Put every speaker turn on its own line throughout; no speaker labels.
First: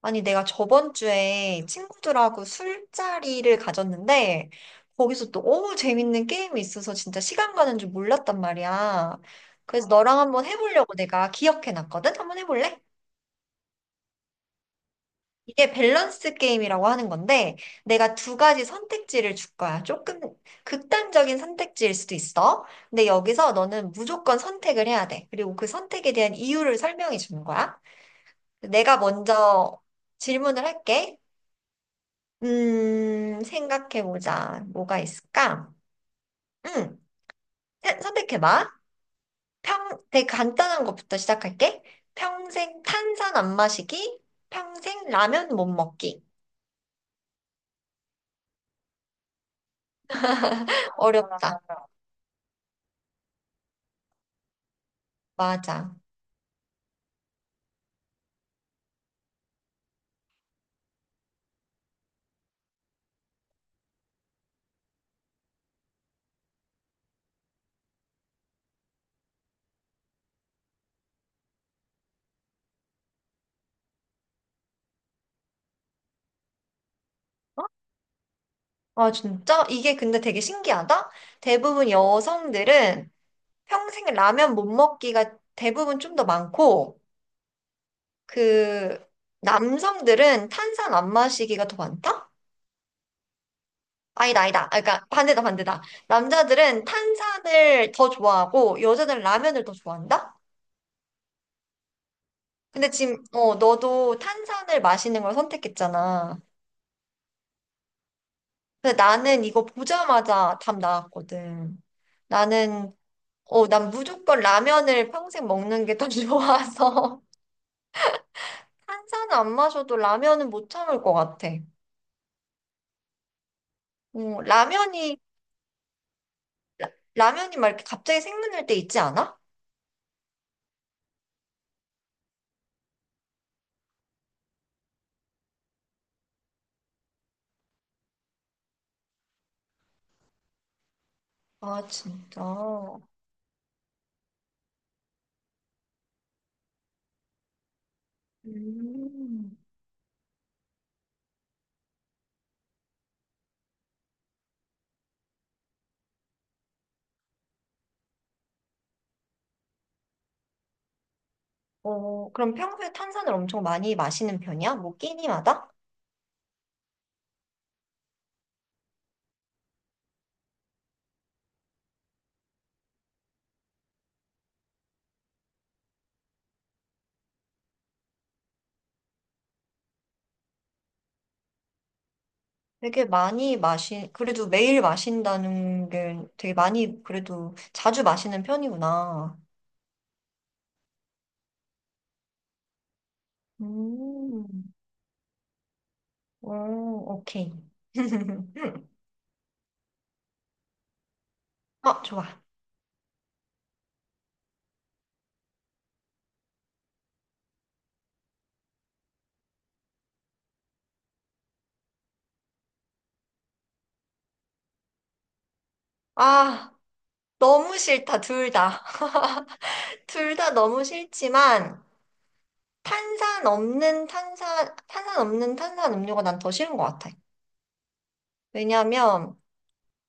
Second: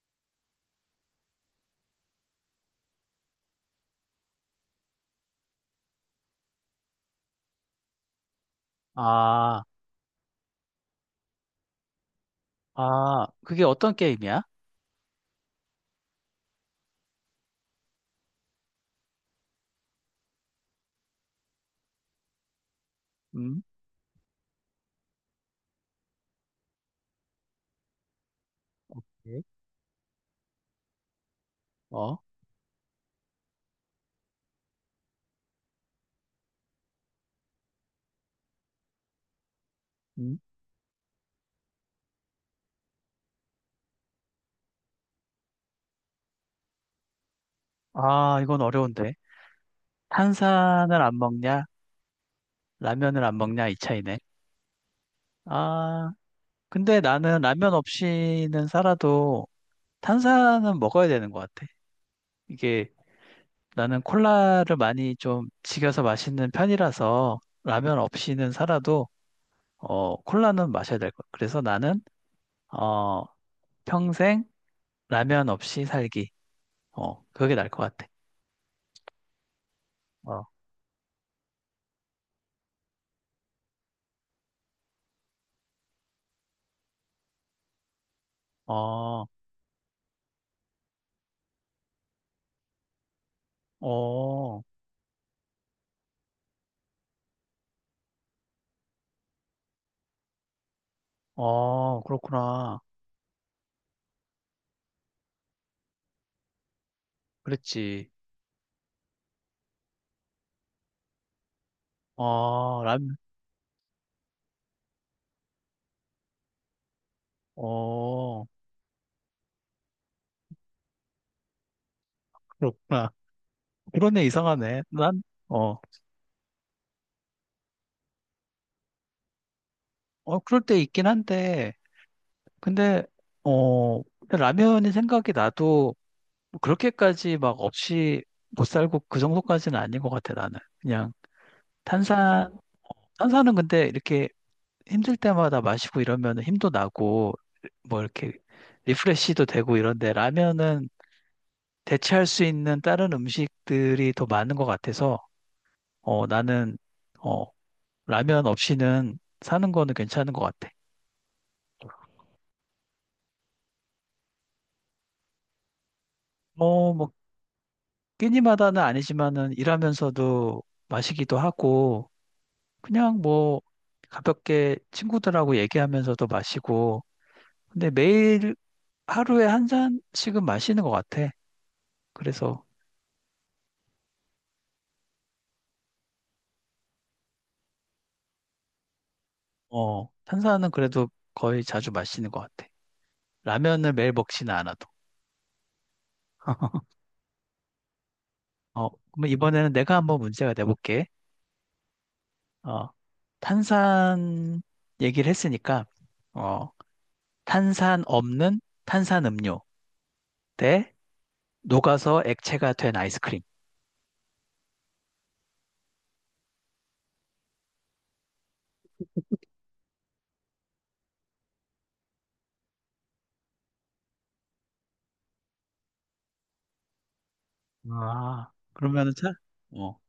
아니, 내가 저번 주에 친구들하고 술자리를 가졌는데, 거기서 또 너무 재밌는 게임이 있어서 진짜 시간 가는 줄 몰랐단 말이야.
아,
그래서 너랑 한번 해보려고 내가 기억해놨거든? 한번 해볼래?
아, 그게 어떤 게임이야?
이게 밸런스 게임이라고 하는 건데, 내가 두 가지 선택지를 줄 거야. 조금 극단적인 선택지일 수도 있어. 근데 여기서
음,
너는 무조건 선택을 해야 돼. 그리고 그 선택에 대한 이유를 설명해 주는 거야. 내가
예?
먼저 질문을 할게.
어,
생각해보자. 뭐가 있을까? 음, 선택해봐. 평, 되게
음.
간단한 것부터 시작할게. 평생 탄산 안 마시기, 평생 라면 못 먹기.
아, 이건 어려운데. 탄산을 안
어렵다.
먹냐? 라면을 안 먹냐? 이 차이네.
맞아.
아, 근데 나는 라면 없이는 살아도 탄산은 먹어야 되는 것 같아. 이게 나는 콜라를 많이 좀 즐겨서 마시는 편이라서 라면 없이는 살아도 콜라는 마셔야 될 것 같아. 그래서 나는 어, 평생 라면 없이 살기. 어, 그게 나을 것 같아.
아, 진짜? 이게 근데 되게
어.
신기하다? 대부분 여성들은 평생 라면 못 먹기가 대부분 좀 더 많고, 그,
어.
남성들은 탄산 안 마시기가 더 많다? 아니다,
어,
아니다. 아, 그러니까 반대다, 반대다. 남자들은 탄산을 더 좋아하고 여자들은 라면을 더 좋아한다?
어, 그렇구나.
근데 지금 너도 탄산을 마시는 걸 선택했잖아.
그랬지.
근데 나는 이거 보자마자 답 나왔거든.
어,
나는
라면,
난 무조건 라면을 평생 먹는 게 더 좋아서
어,
탄산안 마셔도 라면은 못 참을 것 같아.
그렇구나. 그러네,
어,
이상하네.
라면이
난, 어,
라면이 막 이렇게 갑자기 생각날 때 있지 않아?
어, 그럴 때 있긴 한데, 근데, 어, 근데 라면이 생각이 나도 그렇게까지 막 없이 못 살고 그 정도까지는 아닌 것 같아, 나는. 그냥
아, 진짜.
탄산, 탄산은 근데 이렇게 힘들 때마다 마시고 이러면 힘도 나고, 뭐 이렇게 리프레쉬도
음.
되고 이런데, 라면은 대체할 수 있는 다른 음식들이 더 많은 것 같아서 어, 나는 어, 라면 없이는 사는 거는 괜찮은 것 같아.
어, 그럼 평소에 탄산을 엄청 많이 마시는 편이야? 뭐 끼니마다?
어, 뭐 끼니마다는 아니지만은 일하면서도 마시기도 하고 그냥 뭐 가볍게 친구들하고 얘기하면서도 마시고 근데 매일 하루에 한 잔씩은 마시는 것 같아. 그래서
그래도 매일 마신다는 게 되게 많이, 그래도 자주 마시는 편이구나.
어, 탄산은 그래도 거의 자주 마시는 것 같아. 라면을 매일 먹지는
음,
않아도.
오, 오케이.
어, 그럼 이번에는 내가 한번 문제가 돼볼게.
어, 좋아.
어, 탄산 얘기를 했으니까, 어, 탄산 없는 탄산 음료 대 녹아서 액체가 된 아이스크림.
아, 너무 싫다, 둘 다. 둘 다 너무 싫지만, 탄산 없는 탄산 음료가 난 더 싫은 것 같아.
아, 그러면은 차?
왜냐면,
어,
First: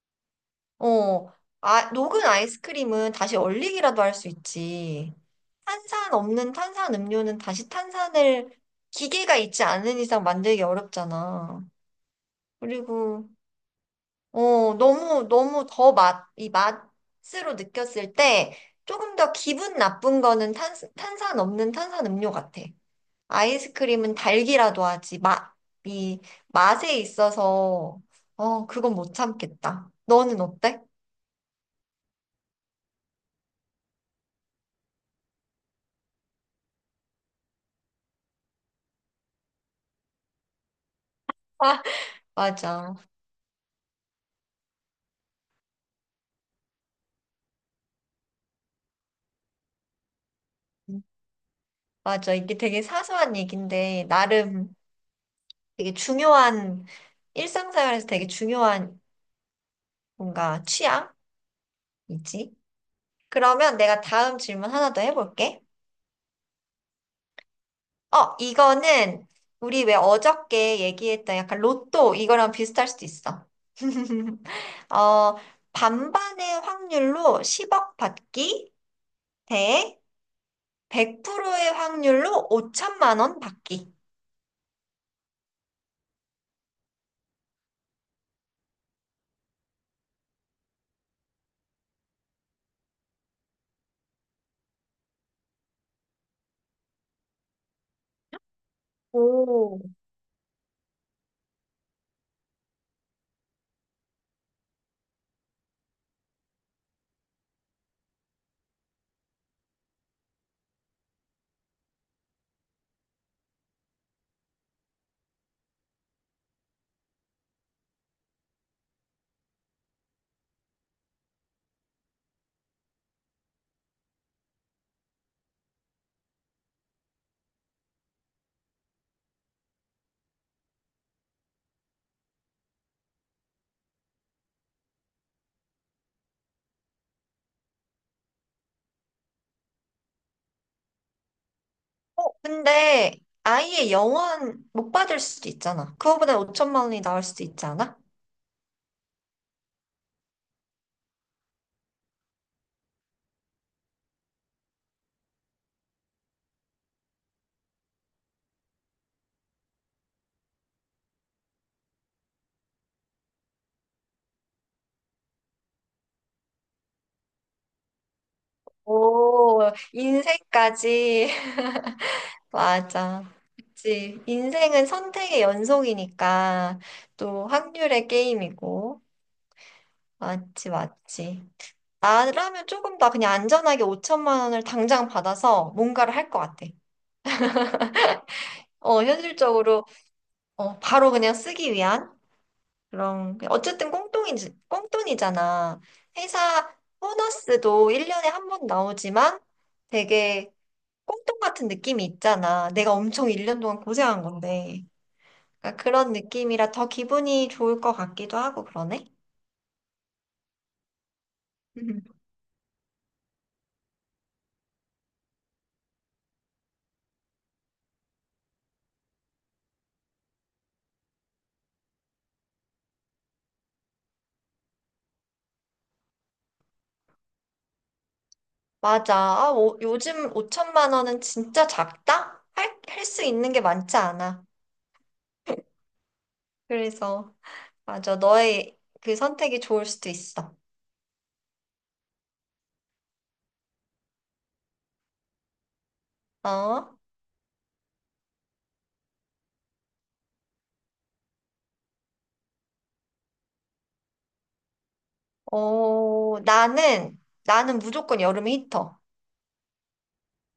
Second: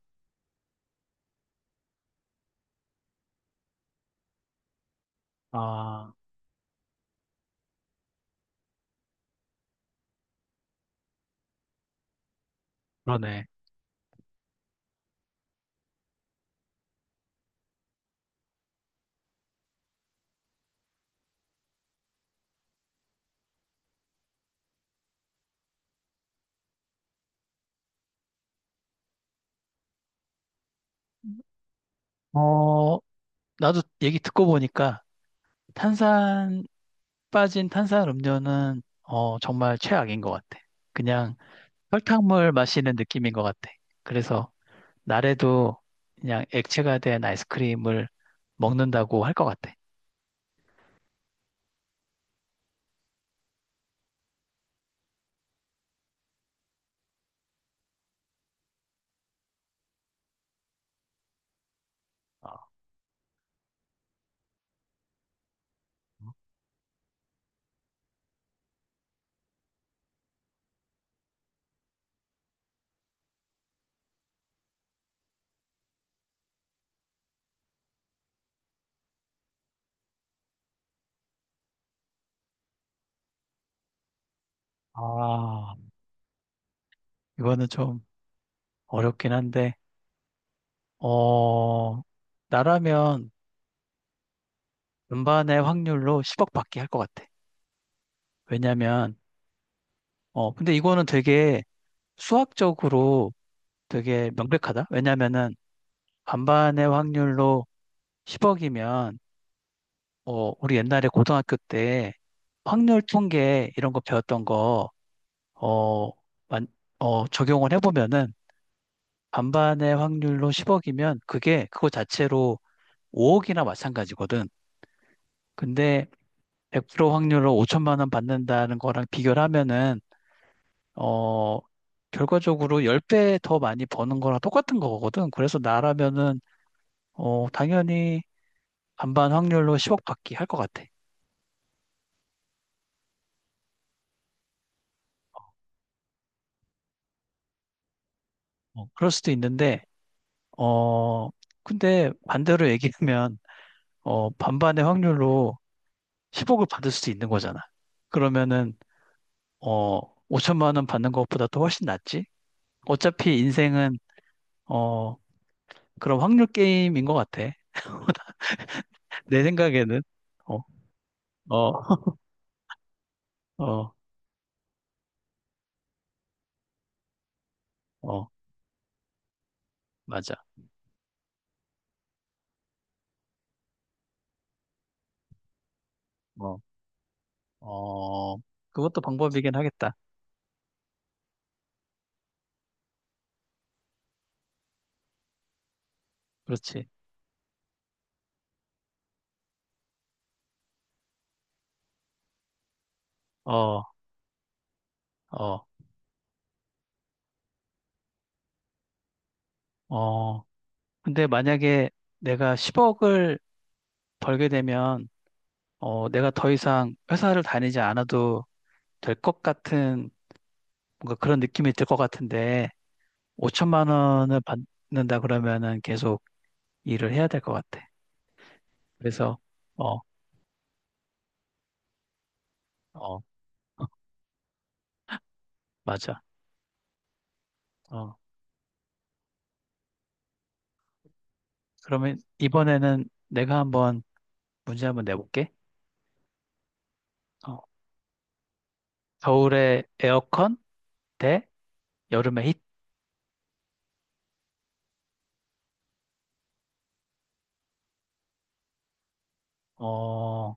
어, 아, 녹은 아이스크림은 다시 얼리기라도 할 수 있지.
아,
탄산 없는 탄산 음료는 다시 탄산을 기계가 있지 않은 이상 만들기 어렵잖아. 그리고,
그러네.
너무 더 맛, 이 맛으로 느꼈을 때 조금 더 기분 나쁜 거는 탄산 없는 탄산 음료 같아. 아이스크림은 달기라도 하지. 맛, 이 맛에 있어서, 어, 그건 못 참겠다. 너는 어때?
어, 나도 얘기 듣고 보니까 탄산, 빠진 탄산 음료는 어, 정말 최악인 것 같아. 그냥 설탕물 마시는
맞아.
느낌인 것 같아. 그래서 나래도 그냥 액체가 된 아이스크림을 먹는다고 할 것 같아.
맞아. 이게 되게 사소한 얘기인데, 나름 되게 중요한, 일상생활에서 되게 중요한 뭔가
어.
취향이지. 그러면 내가 다음 질문 하나 더 해볼게. 어, 이거는 우리 왜 어저께 얘기했던 약간 로또 이거랑 비슷할 수도 있어. 어, 반반의 확률로 10억 받기 대 100%의 확률로 5천만 원 받기.
아, 이거는 좀 어렵긴 한데, 어, 나라면 음반의 확률로 10억 받기 할 것 같아. 왜냐면,
오.
어, 근데 이거는 되게 수학적으로 되게 명백하다. 왜냐면은 반반의 확률로 10억이면, 어, 우리 옛날에 고등학교 때 확률 통계 이런 거 배웠던 거, 어, 만- 어, 적용을 해보면은 반반의 확률로 10억이면 그게 그거 자체로 5억이나 마찬가지거든. 근데 100% 확률로 5천만 원 받는다는 거랑 비교를 하면은 어 결과적으로 10배 더 많이 버는 거랑 똑같은 거거든. 그래서 나라면은 어 당연히 반반 확률로 10억 받기 할 것 같아.
어, 근데 아예 영원 못 받을 수도 있잖아. 그거보다 5천만 원이 나올 수도 있지 않아?
어, 그럴 수도 있는데 어 근데 반대로 얘기하면 어 반반의 확률로 10억을 받을 수도 있는 거잖아. 그러면은 어 5천만 원 받는 것보다 또 훨씬 낫지. 어차피 인생은 어 그런 확률 게임인 것 같아. 내
오,
생각에는 어,
인생까지.
어,
맞아.
어,
그치. 인생은 선택의 연속이니까 또 확률의
어,
게임이고.
맞아.
맞지, 맞지. 나라면 조금 더 그냥 안전하게 5천만 원을 당장 받아서 뭔가를 할 것
어,
같아.
어, 그것도
어,
방법이긴
현실적으로,
하겠다.
어, 바로 그냥 쓰기 위한? 그럼 어쨌든 꽁돈이잖아. 회사
그렇지.
보너스도 1년에 한 번 나오지만 되게 꽁돈 같은 느낌이 있잖아. 내가 엄청 1년 동안
어,
고생한 건데.
어,
그러니까 그런 느낌이라 더 기분이 좋을 것 같기도 하고 그러네.
어. 근데 만약에
음.
내가 10억을 벌게 되면 어, 내가 더 이상 회사를 다니지 않아도 될 것 같은 뭔가 그런 느낌이 들 것 같은데 5천만 원을 받는다 그러면은 계속 일을 해야 될 것 같아.
맞아.
그래서
아, 오-
어,
요즘 5천만 원은 진짜 작다? 할, 할
어,
수 있는 게 많지 않아.
맞아.
그래서 맞아.
어,
너의 그 선택이 좋을 수도 있어.
그러면 이번에는 내가 한번 문제 한번 내볼게.
어?
어, 겨울에 에어컨 대 여름에 히트.
어, 나는, 나는 무조건 여름 히터.
어,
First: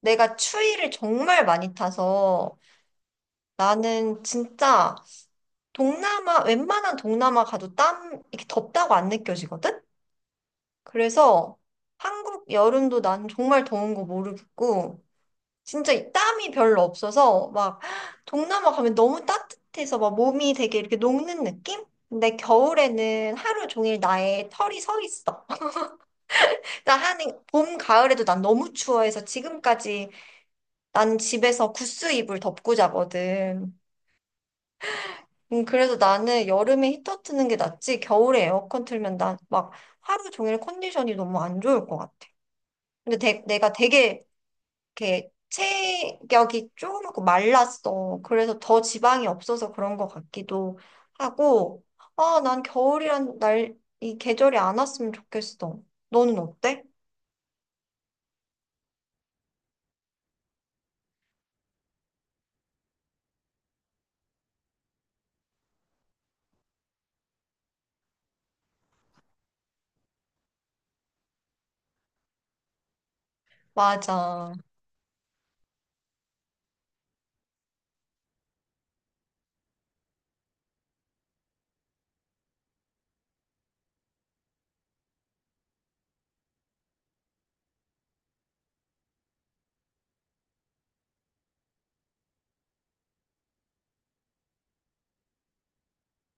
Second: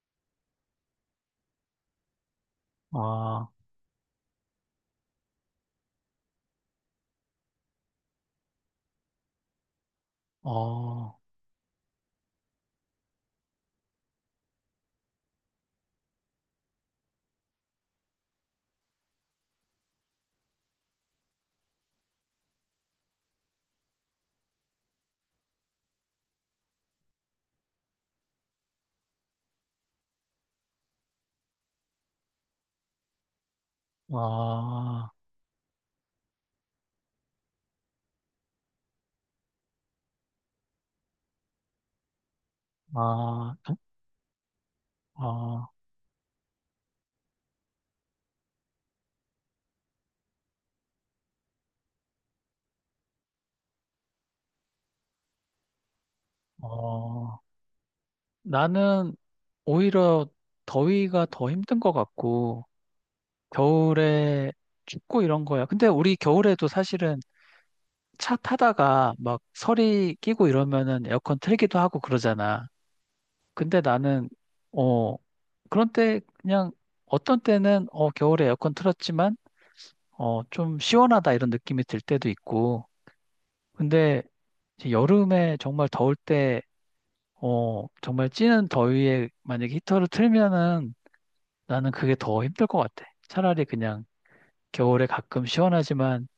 내가 추위를 정말 많이 타서
어,
나는 진짜 동남아, 웬만한 동남아 가도 땀, 이렇게 덥다고 안 느껴지거든?
어,
그래서 한국 여름도 난 정말 더운 거 모르겠고, 진짜 이 땀이 별로 없어서 막 동남아 가면 너무 따뜻해서 막 몸이 되게 이렇게 녹는 느낌? 근데 겨울에는 하루 종일 나의 털이 서 있어. 나 하는 봄, 가을에도 난 너무 추워해서 지금까지 난 집에서 구스 이불 덮고 자거든.
어,
그래서 나는 여름에 히터 트는 게 낫지 겨울에 에어컨 틀면 난 막 하루 종일 컨디션이 너무 안 좋을 것 같아. 근데
어,
내가 되게 이렇게
어,
체격이 쪼그랗고 말랐어. 그래서 더 지방이 없어서 그런 것 같기도 하고, 아, 난 겨울이란 날, 이 계절이 안 왔으면 좋겠어. 너는 어때?
어. 나는 오히려 더위가 더 힘든 것 같고, 겨울에 춥고 이런 거야. 근데 우리 겨울에도 사실은 차 타다가 막 서리 끼고 이러면은 에어컨 틀기도 하고 그러잖아. 근데 나는,
맞아.
어, 그런 때 그냥 어떤 때는 어, 겨울에 에어컨 틀었지만 어, 좀 시원하다 이런 느낌이 들 때도 있고 근데 이제 여름에 정말 더울 때 어, 정말 찌는 더위에 만약에 히터를 틀면은 나는 그게 더 힘들 것 같아. 차라리 그냥 겨울에 가끔 시원하지만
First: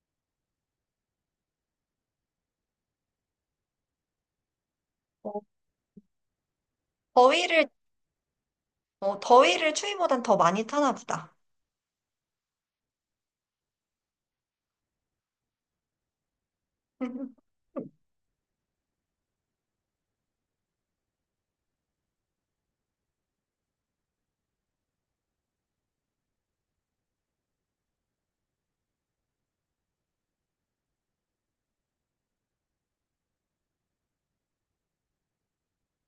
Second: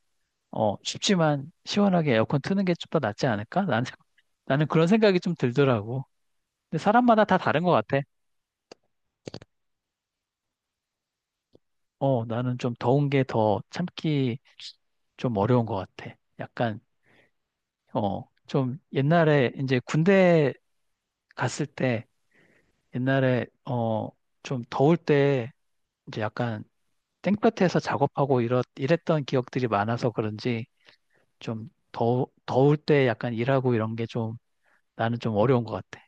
어, 춥지만 시원하게 에어컨 트는 게 좀 더 낫지 않을까? 나는 나는 그런 생각이 좀
어,
들더라고. 근데 사람마다 다 다른
더위를
것 같아.
어, 더위를 추위보단 더 많이 타나 보다.
어, 나는 좀 더운 게 더 참기 좀 어려운 것 같아. 약간
음.
어, 좀 옛날에 이제 군대 갔을 때 옛날에 어, 좀 더울 때 이제 약간 땡볕에서 작업하고 이랬던 기억들이 많아서 그런지 좀 더울 때 약간 일하고 이런 게 좀 나는 좀 어려운 것 같아.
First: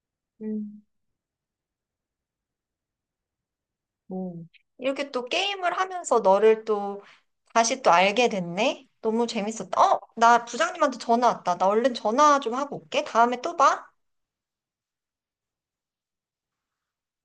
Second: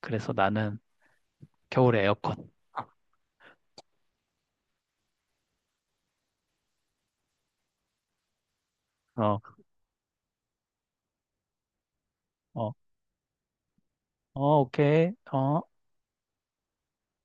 그래서 나는 겨울에 에어컨.
뭐. 이렇게 또 게임을 하면서 너를 또 다시 또 알게 됐네. 너무
어,
재밌었다. 어, 나 부장님한테 전화 왔다. 나 얼른 전화 좀
어,
하고 올게. 다음에 또 봐.
어, 오케이. 어.